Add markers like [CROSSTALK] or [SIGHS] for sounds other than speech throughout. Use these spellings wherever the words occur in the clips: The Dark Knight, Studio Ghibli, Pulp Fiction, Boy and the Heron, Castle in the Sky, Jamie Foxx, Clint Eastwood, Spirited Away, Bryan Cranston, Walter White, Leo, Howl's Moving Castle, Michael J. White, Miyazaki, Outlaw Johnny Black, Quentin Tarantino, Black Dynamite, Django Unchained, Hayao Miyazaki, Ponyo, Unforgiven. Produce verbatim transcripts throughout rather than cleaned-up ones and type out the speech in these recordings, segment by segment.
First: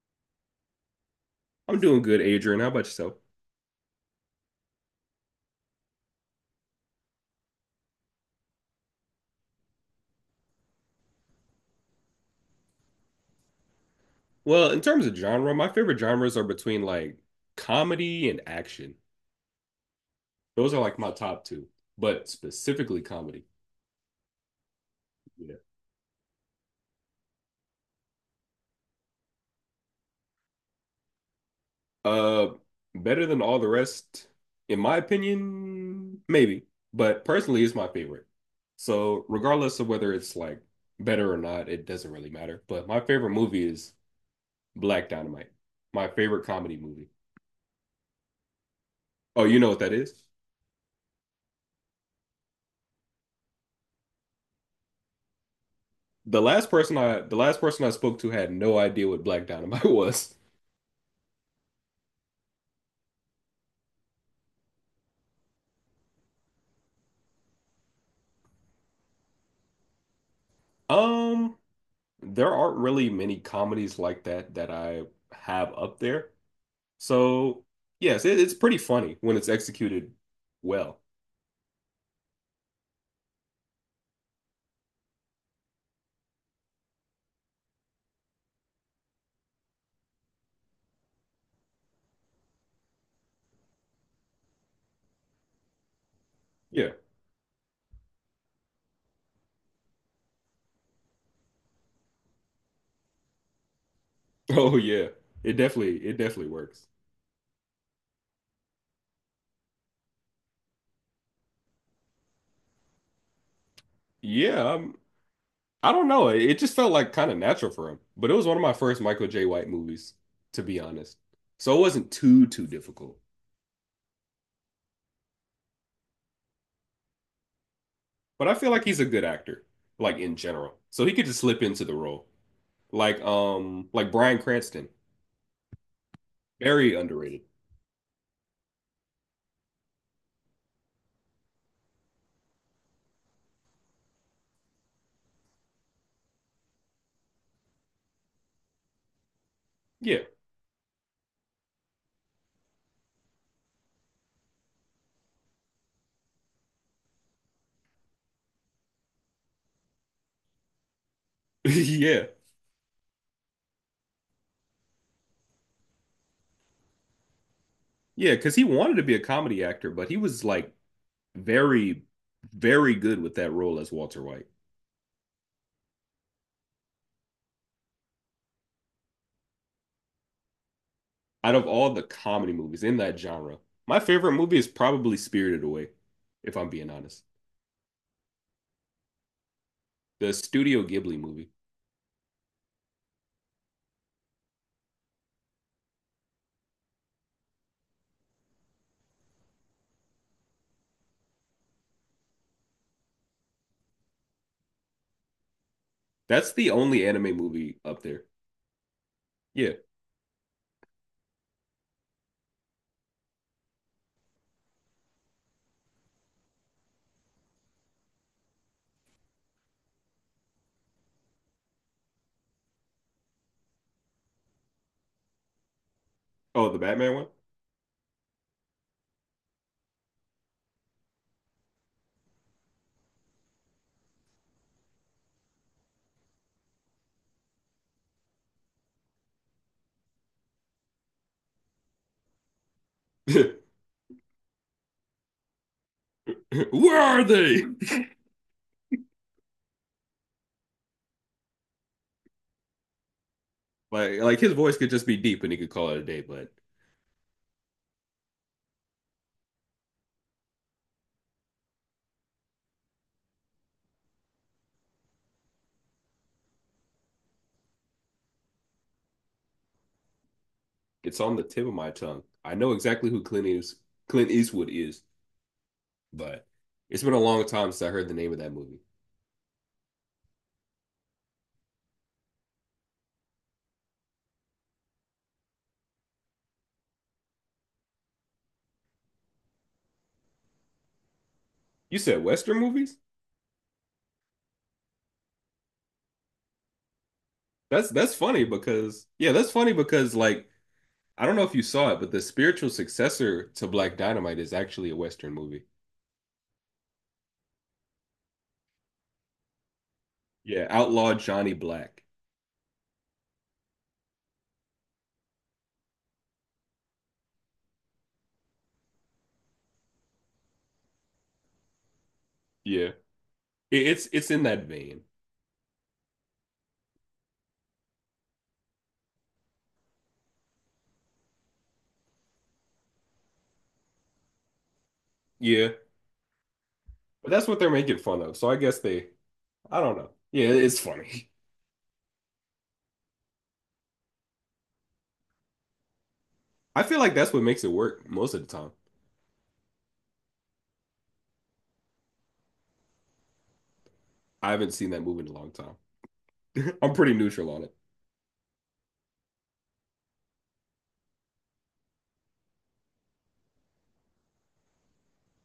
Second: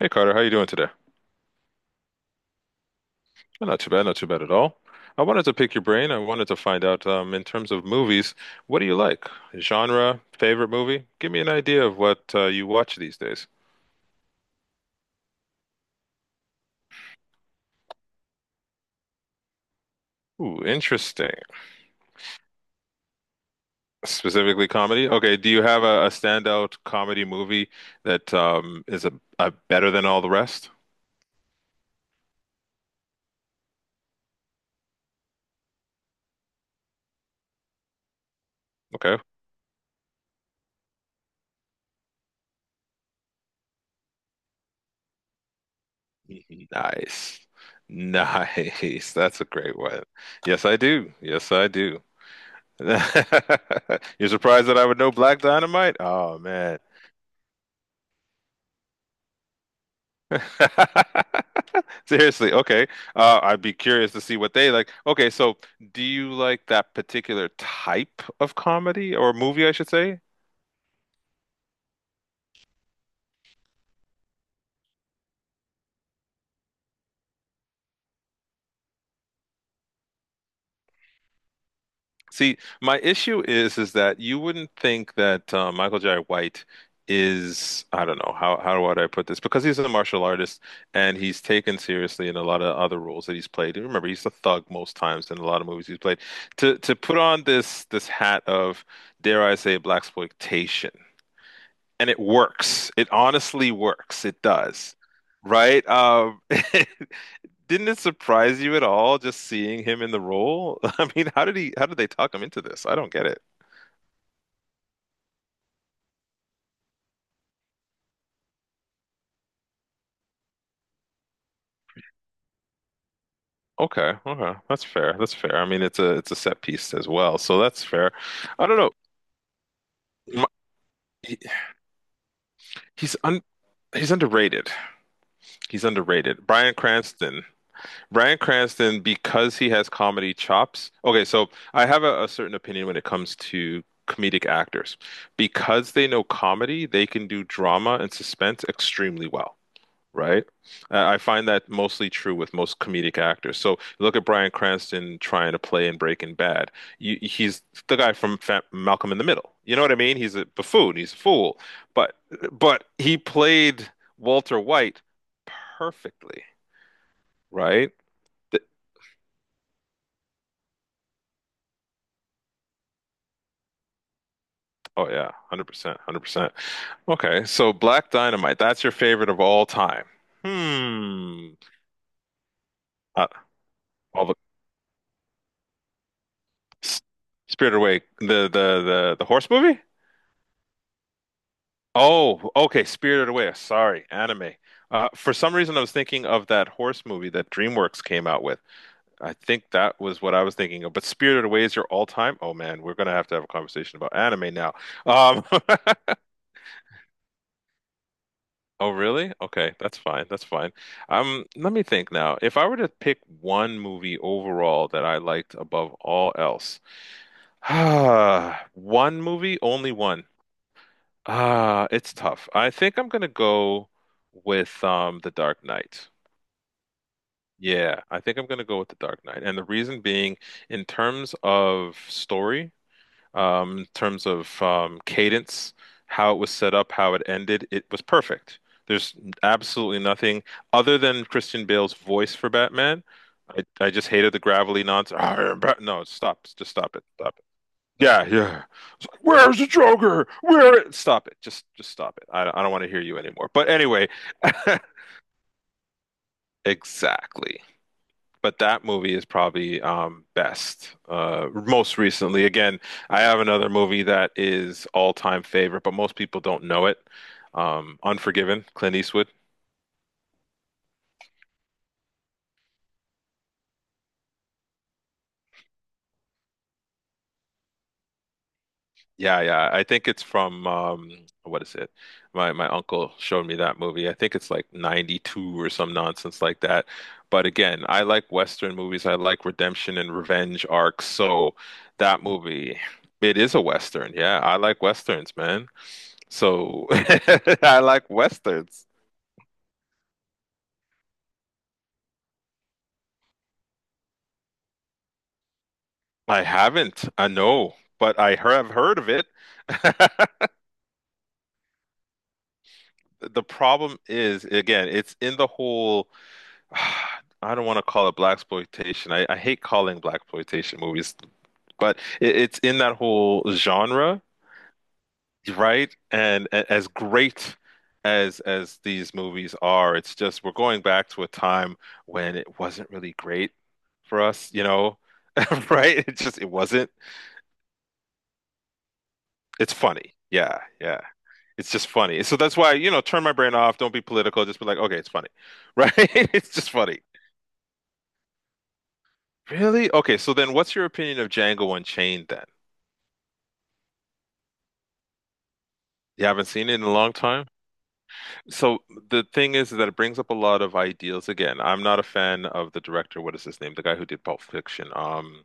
Hey Carter, how you doing today? I'm doing good, Adrian. How about yourself? Oh, not too bad, not too bad at all. I wanted to pick your brain. I wanted to find out, um, in terms of movies, what do you like? Genre, favorite movie? Give me an idea of what uh, you watch these days. Well, in terms of genre, my favorite genres are between like comedy and action. Ooh, Those are like my interesting. top two, but specifically comedy. Specifically comedy? Okay, do Yeah. you have a, a standout comedy movie that um, is a, a better than all the rest? Uh, Better than all the rest, in my opinion, maybe, but personally, it's my favorite. Okay. So, regardless of whether it's like better or not, it doesn't really matter. But my favorite movie is Black Dynamite, my favorite comedy movie. Nice. Nice. [LAUGHS] That's Oh, a you know great what that one. is? Yes, I do. Yes, I do. [LAUGHS] You're surprised that I would know Black Dynamite? Oh The last man. Person I the last person I spoke to had no idea what Black Dynamite [LAUGHS] was. [LAUGHS] Seriously, okay. Uh, I'd be curious to see what they like. Okay, so do you like that particular type of comedy or movie, I should say? Um, there aren't really many comedies like that that I have up there. So, yes, it, it's pretty funny when it's executed well. See, my issue is is that you wouldn't think that uh, Michael Jai White is, I don't know, how how would I put this, because he's a martial artist and he's taken seriously in a lot of other roles that he's played. And remember, he's a thug most times in a lot of movies he's played. To Yeah. to [LAUGHS] put on this this hat of, dare I say, black exploitation, and it works. It honestly works. It Oh does. yeah. It Right? Definitely it Um, definitely [LAUGHS] works. didn't it surprise you at all just seeing him in the role? [LAUGHS] I mean, how did he how did they talk him into this? I don't get it. Yeah, um, I don't know. It, it just felt like kind of natural for him. But it was one of my first Michael J. White movies, to be honest. So it wasn't too too difficult. Okay, okay. That's fair. That's fair. I mean, it's a it's a set piece as well, so that's fair. But I I feel don't like know. he's a good actor, like in My- general. So he could he- just slip into the role. he's Like un um like he's Bryan underrated. Cranston. He's underrated. Bryan Very underrated. Cranston. Bryan Cranston, because he has comedy chops. Okay, so I have a, a certain opinion when it comes to comedic actors. Because they know comedy, they can do drama and suspense extremely well. Yeah. Right? I I find that mostly true with most comedic actors. So look at Bryan Cranston trying to play in Breaking Bad. You, he's the guy from Fa Malcolm in the Middle. You know what I mean? He's a buffoon. He's a fool. [LAUGHS] But Yeah. but he played Walter White perfectly. Right? Yeah, because Th- he wanted to be a comedy actor, but he was like very, very good with that role as Walter White. Oh yeah, one hundred percent, one hundred percent. Okay, so Black Dynamite, that's your favorite of all time. Out Hmm. of all the comedy movies in that Uh, genre, my all favorite the movie is probably Spirited Away, if I'm being S- honest. Spirited Away, the the the the horse movie? The Studio Ghibli movie. Oh, okay, Spirited Away. Sorry, anime. Uh, for some reason, I was thinking of that horse movie that DreamWorks came out with. I think that was what I was thinking of. But Spirited Away is your all-time. Oh man, we're gonna have to have a conversation about anime now. Um, [LAUGHS] That's the only anime movie up there. oh really? Yeah. Okay, that's fine. That's fine. Um, let me think now. If I were to pick one movie overall that I liked above all else, [SIGHS] one movie, only one. Ah, it's tough. I think I'm gonna go with um The Dark Knight. Oh, the Batman Yeah, I think I'm gonna go with The Dark Knight. And the reason being, in terms of story, um, in terms of um cadence, how it was set up, how it ended, it was perfect. There's absolutely nothing other than Christian Bale's voice for Batman. one? I, I just hated the gravelly nonsense. [LAUGHS] "Arr, Bat-" No, stop. Just [LAUGHS] stop Where it. are Stop, they? [LAUGHS] yeah, yeah. It's like, where's the Joker? Where? Stop it. Just, just stop it. I, I don't want to hear you anymore. But anyway, Like like his voice could just be deep and he could call it a day, but [LAUGHS] exactly. But that movie is probably um, best. Uh, most recently, again, I have another movie that is all-time favorite, but most people don't know it. Um, Unforgiven, Clint Eastwood. it's on the tip of my tongue. I know exactly who Clint is, Clint Eastwood is, but it's been a long time since I heard the name of that movie. Yeah, yeah. I think it's from um what is it? My my uncle showed me that movie. I think it's like ninety-two or some nonsense like that. But again, I like Western movies. I like redemption and revenge arcs. So You that said Western movie, movies? it is a Western. Yeah, I like Westerns, man. So [LAUGHS] I That's like that's funny Westerns. because yeah, that's funny because like I don't know if you saw it, but the spiritual successor to Black Dynamite is actually a Western movie. I haven't, I know, but I have heard of it. [LAUGHS] Yeah, Outlaw Johnny Black. The problem is, again, it's in the whole, [SIGHS] I don't want to call it black exploitation. I, I hate calling black exploitation movies, but it, it's in Yeah. that whole It, it's genre, it's in that vein. right? And a- as great as as these movies are, it's just we're going back to a time when it wasn't really great for us, you know, Yeah. [LAUGHS] right? It just it wasn't. But that's what they're making fun of. So I guess they It's I don't know. funny. Yeah, Yeah, it's yeah. funny. It's just funny. So that's why, you know, turn my brain off, don't be political, just be like, okay, it's funny. [LAUGHS] Right? It's just I feel funny. like that's what makes it work most of the time. Really? Okay, so then what's your opinion of Django Unchained then? I haven't seen that movie in a long time. You haven't seen it in a I'm pretty long time? neutral on it. So the thing is that it brings up a lot of ideals again. I'm not a fan of the director. What is his name? The guy who did Pulp Fiction. Um,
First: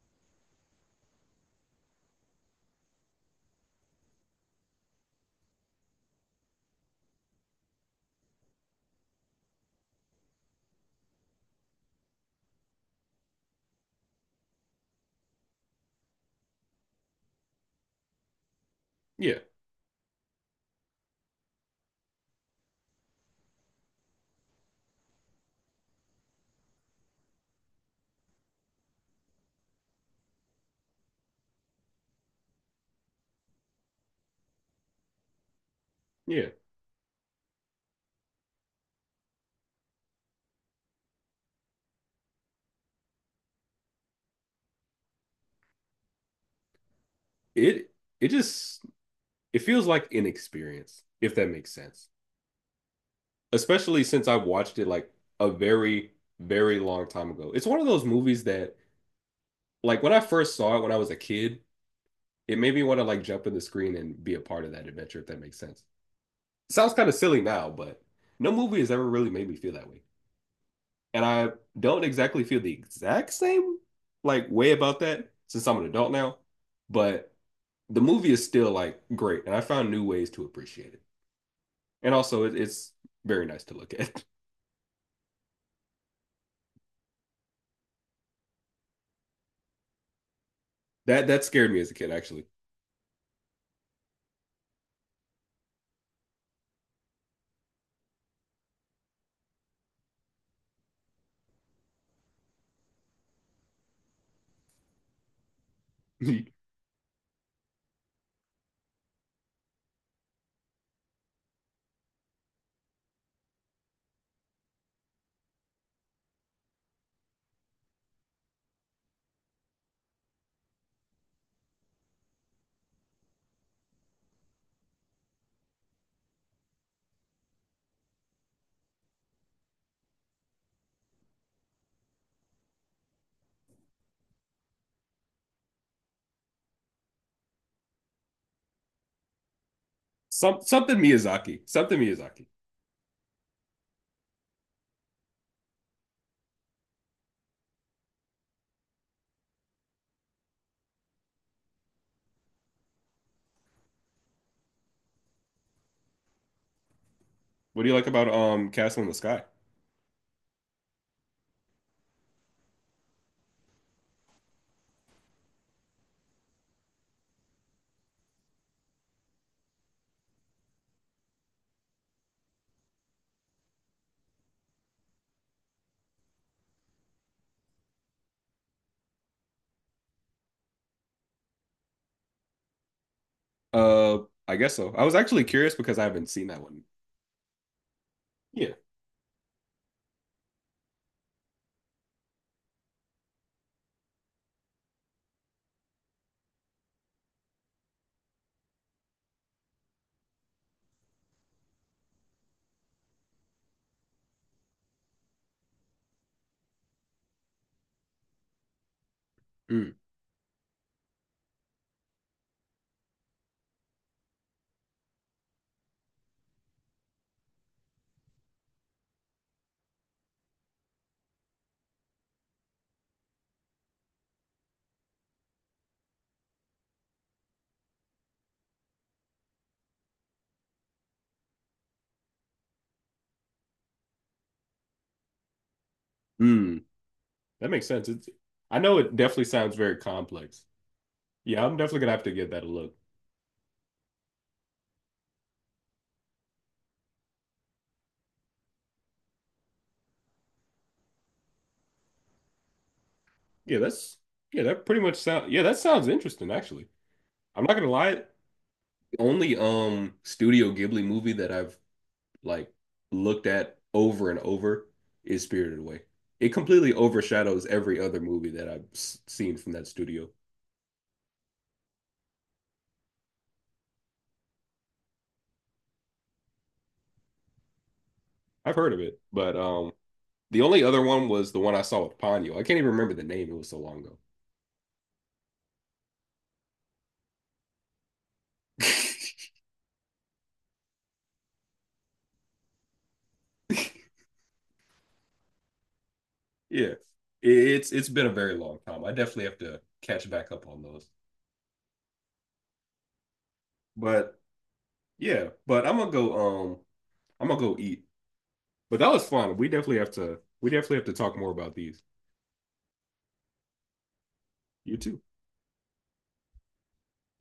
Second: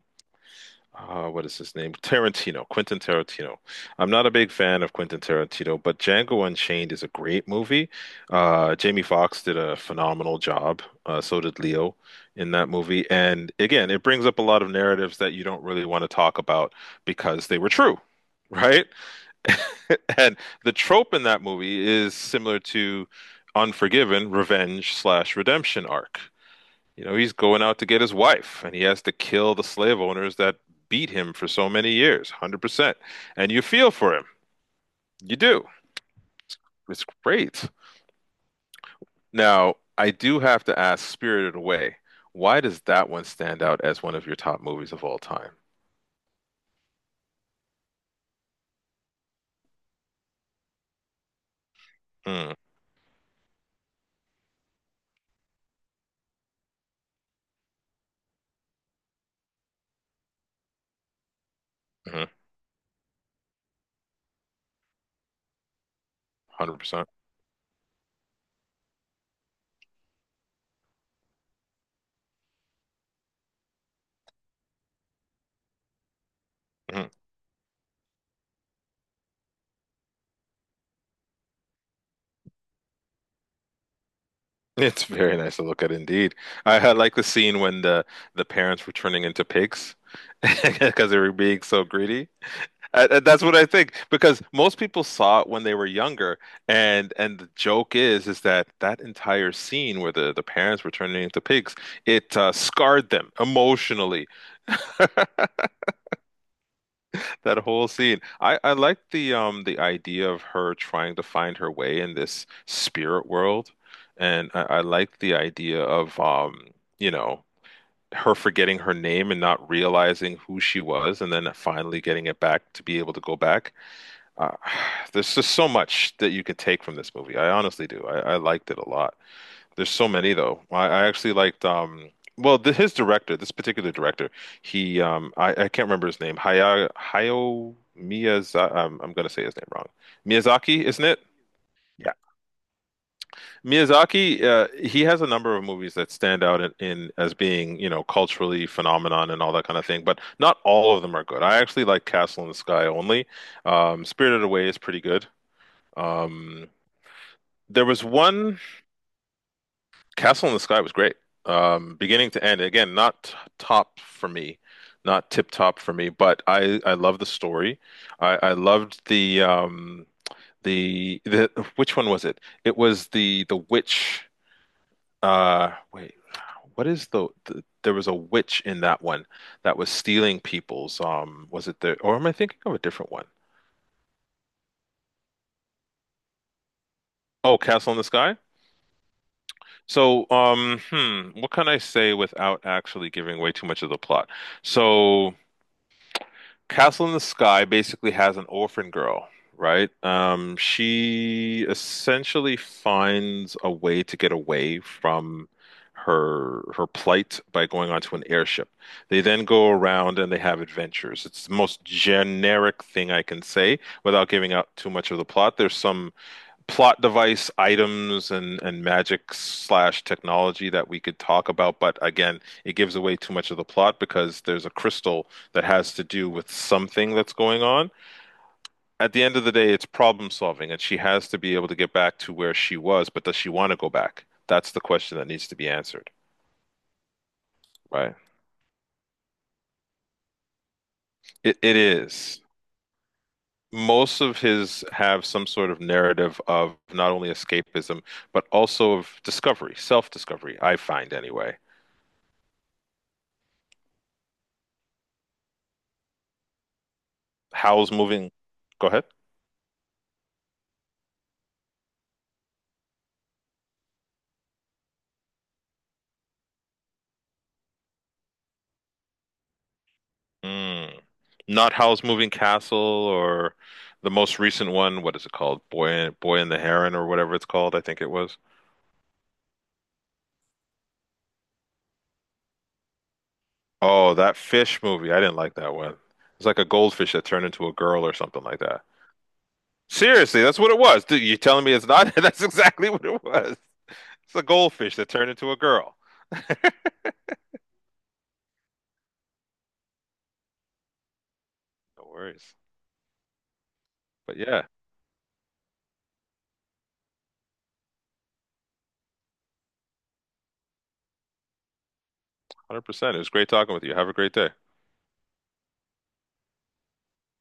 uh, what is his name? Tarantino, Quentin Tarantino. I'm not a big fan of Quentin Tarantino, but Django Unchained is a great movie. Uh, Jamie Foxx did a phenomenal job. Uh, so did Leo in that movie. And again, it brings up a lot of narratives that you don't really want to talk about because they were true, right? Yeah, [LAUGHS] And the trope in that movie is similar to Unforgiven, revenge slash redemption arc. You know, he's going out to get his wife, and he has to kill the slave owners that beat him for so many years, one hundred percent. And you feel for him. You do. yeah. It's great. Now, I do have to ask, Spirited Away, why does that one stand out as one of your top movies of all time? It it just it feels like inexperience, if that makes sense. Mm, Especially since I watched it like a very, very long time ago. It's one of those movies that like when I first saw it when I was a kid, hmm. it made me want to like jump in the screen and be a part of that adventure, if that makes sense. Sounds one hundred percent. kind of silly now, but no movie has ever really made me feel that way. And I don't exactly feel the exact same like way about that since I'm an adult now, Mhm. [LAUGHS] but the movie is still like great, and I found new ways to appreciate it. And also, it, it's very nice to look at. [LAUGHS] It's very nice to look at indeed. I, I like the scene when the the parents were turning into pigs [LAUGHS] because they That were that being scared me so as a kid, greedy. actually. I, I- that's what I think, because most people saw it when they were younger, and and the joke is is that that entire scene where the the parents were turning into pigs, it uh, scarred them emotionally. That whole scene. I I like the um the idea of her trying to find her way in this spirit world, and I, I like the idea of, um you know, her forgetting her name and not realizing who she was, and then finally getting it back to be able to go back. Uh, [SIGHS] there's just so much that you could take from this movie. I honestly do. I, I liked it a lot. There's so many though. I, I actually liked um well the, his director, this particular director, he um I, I can't remember his name. Haya Hayao Miyazaki. I'm, I'm gonna say his name wrong. [LAUGHS] Some Miyazaki, something isn't it? Miyazaki, something Yeah. Miyazaki. Miyazaki, uh, he has a number of movies that stand out in, in as being, you know, culturally phenomenon and all that kind of thing, but not all of them are good. I actually like Castle in the Sky only. Um, Spirited Away is pretty good. Um, What There do you was like about one um Castle in the Sky? Castle in the Sky was great, um, beginning to end. Again, not top for me, not tip top for me, but I I love the story. I I loved the um the the [LAUGHS] which one was it? It was the the witch. Uh, wait, what is the, the, there was a witch in that one that was stealing people's. Um, was it the or am I thinking of a different one? Uh, I guess so. I was actually curious because I haven't seen that one. Oh, Castle in the Sky? Yeah. So, um, hmm, what can I say without actually giving away too much of the plot? So, Castle in the Sky basically has an orphan girl, right? Um, she essentially finds a way to get away from her her plight by going onto an airship. They then go Mm. around and they have adventures. It's the most generic thing I can say without giving out too much of the plot. There's some plot device items and and magic slash technology that we could talk about, but again, it gives away too much of the plot because there's a crystal that has to do with something that's going on. At the end of the day, it's problem solving, and she has to be able to get back to where she was, but does she want to go back? That's the question that needs to be answered, Mm. That makes sense. right? It's, I know it definitely sounds very complex. It, Yeah, I'm it definitely gonna have to is. give that a look. Most of his have some sort of narrative of not only escapism, but also of discovery, self-discovery, I find anyway. Yeah, that's yeah, that pretty much sound yeah, that sounds interesting actually. I'm not gonna Howl's lie, Moving. the Go ahead. only um Studio Ghibli movie that I've like looked at over and over is Spirited Away. It completely overshadows every other movie that I've s- seen from that studio. Mm. Not Howl's Moving Castle or the most recent one. What is it called? Boy, Boy and the Heron or whatever it's called. I think it was. I've heard of it, but um the only other one was the one I saw with Ponyo. I can't even remember the name, it was so long Oh, ago. that fish movie. I didn't like that one. It's like a goldfish that turned into a girl or something like that. [LAUGHS] Seriously, that's what it was. Dude, you telling me it's not? [LAUGHS] That's exactly what it was. It's a goldfish that turned into a girl. [LAUGHS] Yeah. It- It's it's been a very long time. I definitely have to catch back up on those. No worries. But But yeah, yeah, but I'm gonna go um I'm gonna go eat. But that was fun. We definitely have to we definitely have to talk more about these. one hundred percent. It was great talking with you. Have a great day. You too.